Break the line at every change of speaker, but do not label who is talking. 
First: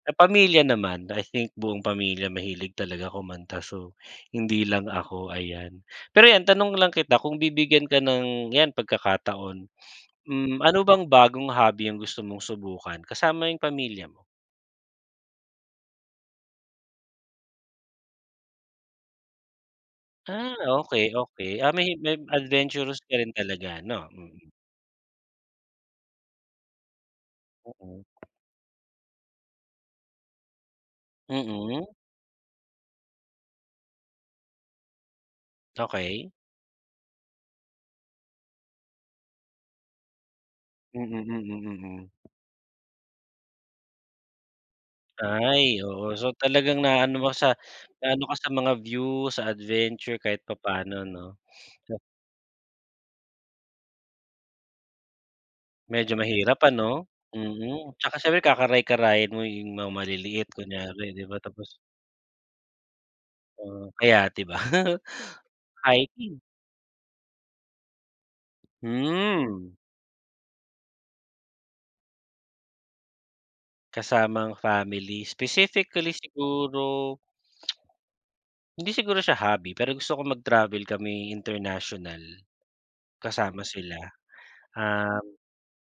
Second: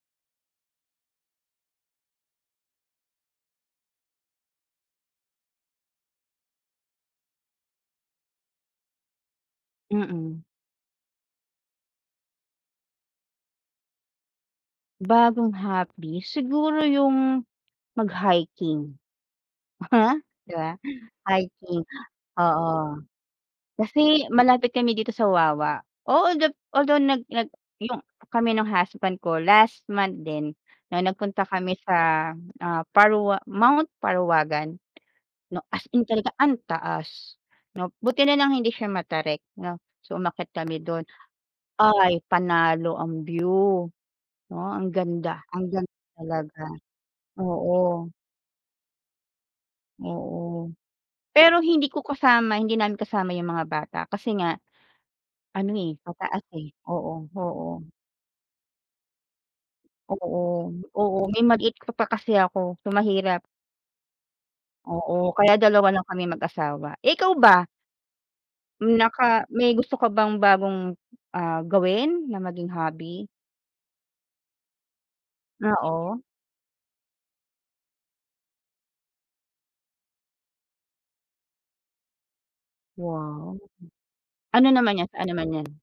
Sa pamilya naman, I think, buong pamilya mahilig talaga kumanta. So, hindi lang ako, ayan. Pero 'yan tanong lang kita, kung bibigyan ka ng 'yan pagkakataon.
Mm.
Hmm, ano bang bagong hobby ang gusto mong subukan kasama 'yong pamilya mo?
Bagong hobby? Siguro 'yong mag-hiking. 'Di
Ah,
ba?
okey, okey. Ah,
Hiking,
mahi [unintelligible]
oo.
adventurous ka rin talaga, no?
Kasi
Mm.
malapit kami dito sa Wawa. Oo gab although nag nag 'yong
Oo.
kami no'ng husband ko last month din no'ng nagpunta kami
Mm.
sa, ah, Parwa Mt. Parawagan, 'no? As in
Okey.
talaga ang taas, 'no? Buti na lang hindi siya matarik, 'no? So, umakyat kami
Mm,
do'n.
mm, mhm.
Ay panalo ang view, 'no, ang ganda ang
Ay,
ganda
oo. So,
talaga.
talagang naaano mo sa
Oo.
naano ka sa mga view, sa adventure kahit
Oo.
papano, 'no?
Pero hindi
Tsa
ko kasama hindi namin kasama 'yong mga bata kasi nga, ano, eh,
Medyo
mataas,
mahirap,
eh.
ano?
Oo oo.
Mhm. Tsaka ,siyempre, kakaray-karayin mo 'yong mga maliliit,
Oo
kunyari,
oo.
'di ba?
May
Tapos
maliit ka pa kasi ako. So, mahirap.
Oo, kaya, di ba?
Oo, kaya dalawa lang kaming
Hiking.
mag-asawa. Eh, ikaw ba? Naka
Hmm.
may gusto ka bang bagong, ah, gawin na maging hobby?
Kasama ang family? Specifically,
Oo.
siguro hindi siguro siya hobby, pero gusto ko mag-travel kami international
Wow!
kasama sila.
Ano naman 'yan, saan
Um
naman 'yan?